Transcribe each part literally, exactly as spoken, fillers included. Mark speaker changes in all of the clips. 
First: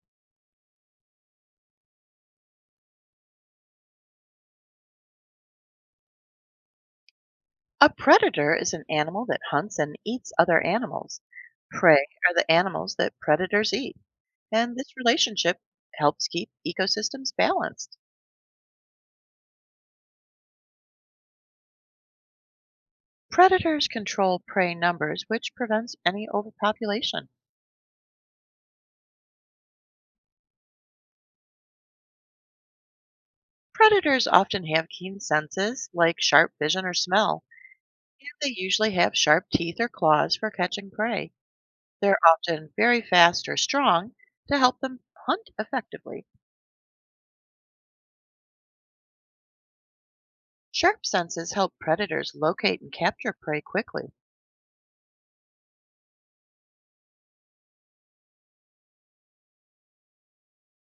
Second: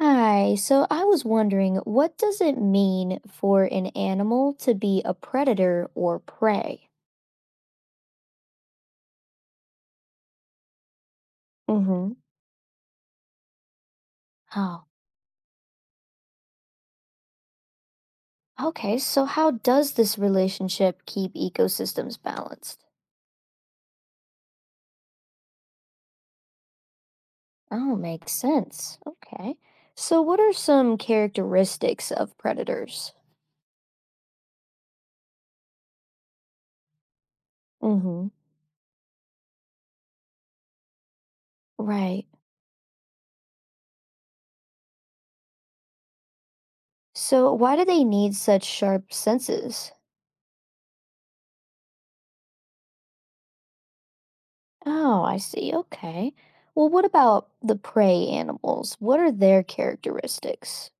Speaker 1: Hi, so I was wondering, what does it mean for an animal to be a predator or prey?
Speaker 2: A predator is an animal that hunts and eats other animals. Prey
Speaker 1: hmm
Speaker 2: are the animals that predators eat, and
Speaker 1: Oh,
Speaker 2: this relationship helps keep ecosystems balanced.
Speaker 1: okay, so how does this relationship keep ecosystems balanced?
Speaker 2: Predators control prey numbers, which prevents any overpopulation.
Speaker 1: Oh, makes sense. Okay. So what are some characteristics of predators?
Speaker 2: Predators often have keen senses, like sharp vision or smell,
Speaker 1: hmm
Speaker 2: and they usually have sharp teeth or claws for catching prey. They're
Speaker 1: Right.
Speaker 2: often very fast or strong to help them hunt effectively.
Speaker 1: So why do they need such sharp senses?
Speaker 2: Sharp senses help predators locate and capture prey quickly.
Speaker 1: Oh, I see. Okay. Well, what about the prey animals? What are their characteristics?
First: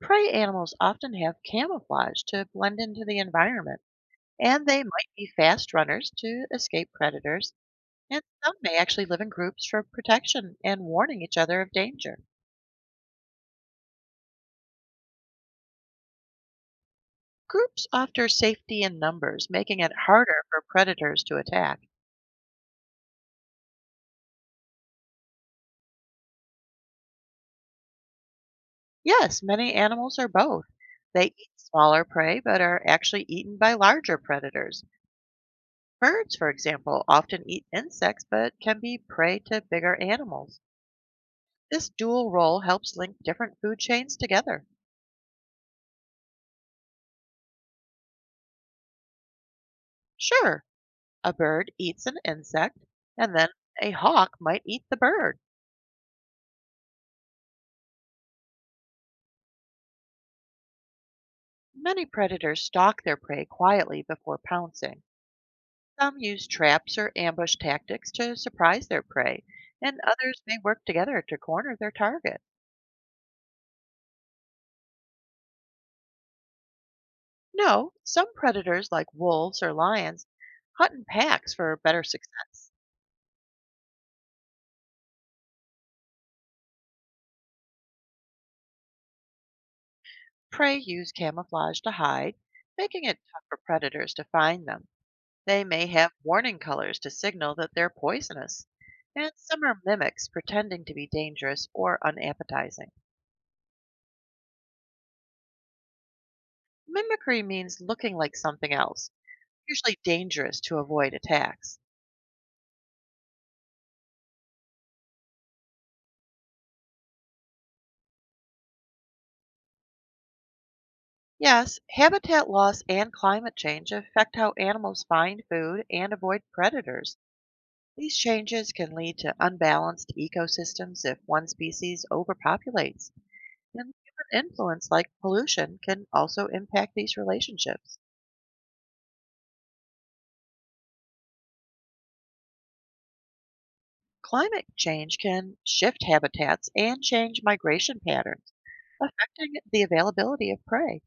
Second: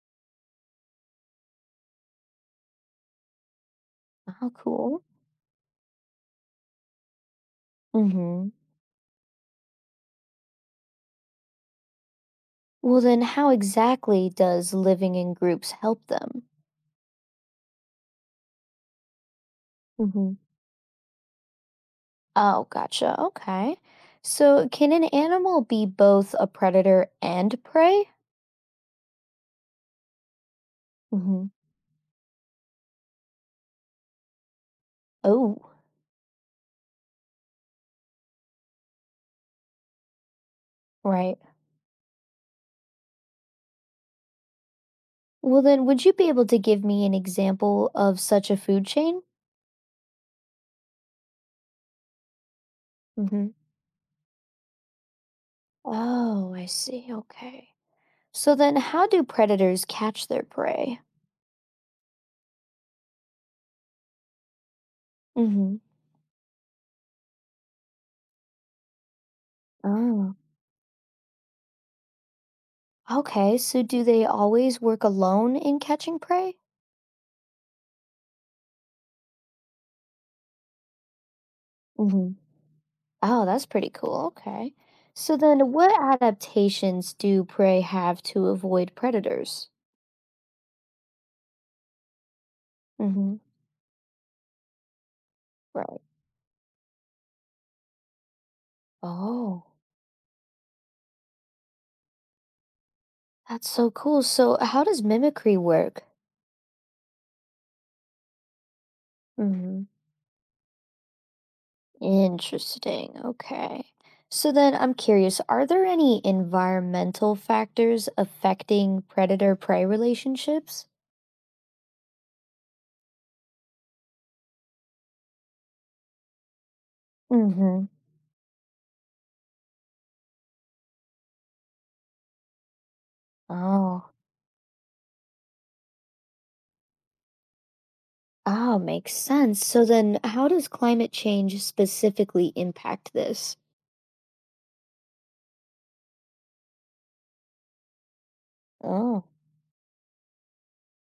Speaker 2: Prey animals often have camouflage to blend into the environment,
Speaker 1: How
Speaker 2: and they
Speaker 1: cool.
Speaker 2: might be fast runners to escape predators, and
Speaker 1: hmm
Speaker 2: some may actually live in groups for protection and warning each other of danger.
Speaker 1: Well, then, how exactly does living in groups help them?
Speaker 2: Groups offer safety in numbers, making it
Speaker 1: hmm
Speaker 2: harder for predators to attack.
Speaker 1: Oh, gotcha. Okay. So, can an animal be both a predator and prey?
Speaker 2: Yes, many animals are both. They
Speaker 1: hmm
Speaker 2: eat smaller prey but are actually eaten by larger predators.
Speaker 1: Oh,
Speaker 2: Birds, for example, often eat insects but can be prey to bigger animals.
Speaker 1: right.
Speaker 2: This dual role helps link different food chains together.
Speaker 1: Well, then, would you be able to give me an example of such a food chain?
Speaker 2: Sure, a bird eats an insect, and
Speaker 1: hmm
Speaker 2: then a hawk might eat the bird.
Speaker 1: Oh, I see. Okay. So, then, how do predators catch their prey?
Speaker 2: Many predators stalk their prey quietly before pouncing.
Speaker 1: hmm
Speaker 2: Some use traps or ambush tactics to surprise their prey, and
Speaker 1: Oh.
Speaker 2: others may work together to corner their target.
Speaker 1: Okay, so do they always work alone in catching prey?
Speaker 2: No, some predators, like wolves or lions, hunt in packs for better
Speaker 1: hmm
Speaker 2: success.
Speaker 1: Oh, that's pretty cool. Okay. So then what adaptations do prey have to avoid predators?
Speaker 2: Prey use camouflage to hide, making it
Speaker 1: Mm-hmm.
Speaker 2: tough for predators to find them. They may
Speaker 1: Right.
Speaker 2: have warning colors to signal that they're poisonous, and some
Speaker 1: Oh,
Speaker 2: are mimics pretending to be dangerous or unappetizing.
Speaker 1: that's so cool. So how does mimicry work?
Speaker 2: Mimicry means looking like something else,
Speaker 1: Mm-hmm.
Speaker 2: usually dangerous to avoid attacks.
Speaker 1: Interesting. Okay. So then I'm curious, are there any environmental factors affecting predator-prey relationships?
Speaker 2: Yes, habitat loss and climate change affect how animals find food and avoid predators.
Speaker 1: Mm-hmm.
Speaker 2: These changes can lead to unbalanced ecosystems if one species overpopulates, and
Speaker 1: Oh.
Speaker 2: human influence like pollution can also impact these relationships.
Speaker 1: Oh, makes sense. So then how does climate change specifically impact this?
Speaker 2: Climate change can shift habitats and change migration patterns,
Speaker 1: Oh.
Speaker 2: affecting the availability of prey.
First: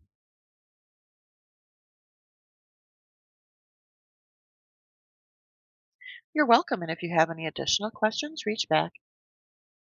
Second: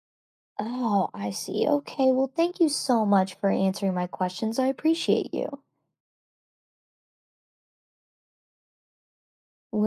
Speaker 1: Oh, I see. Okay. Well, thank you so much for answering my questions. I appreciate you.
Speaker 2: You're welcome, and if you have any additional questions, reach back.
Speaker 1: We'll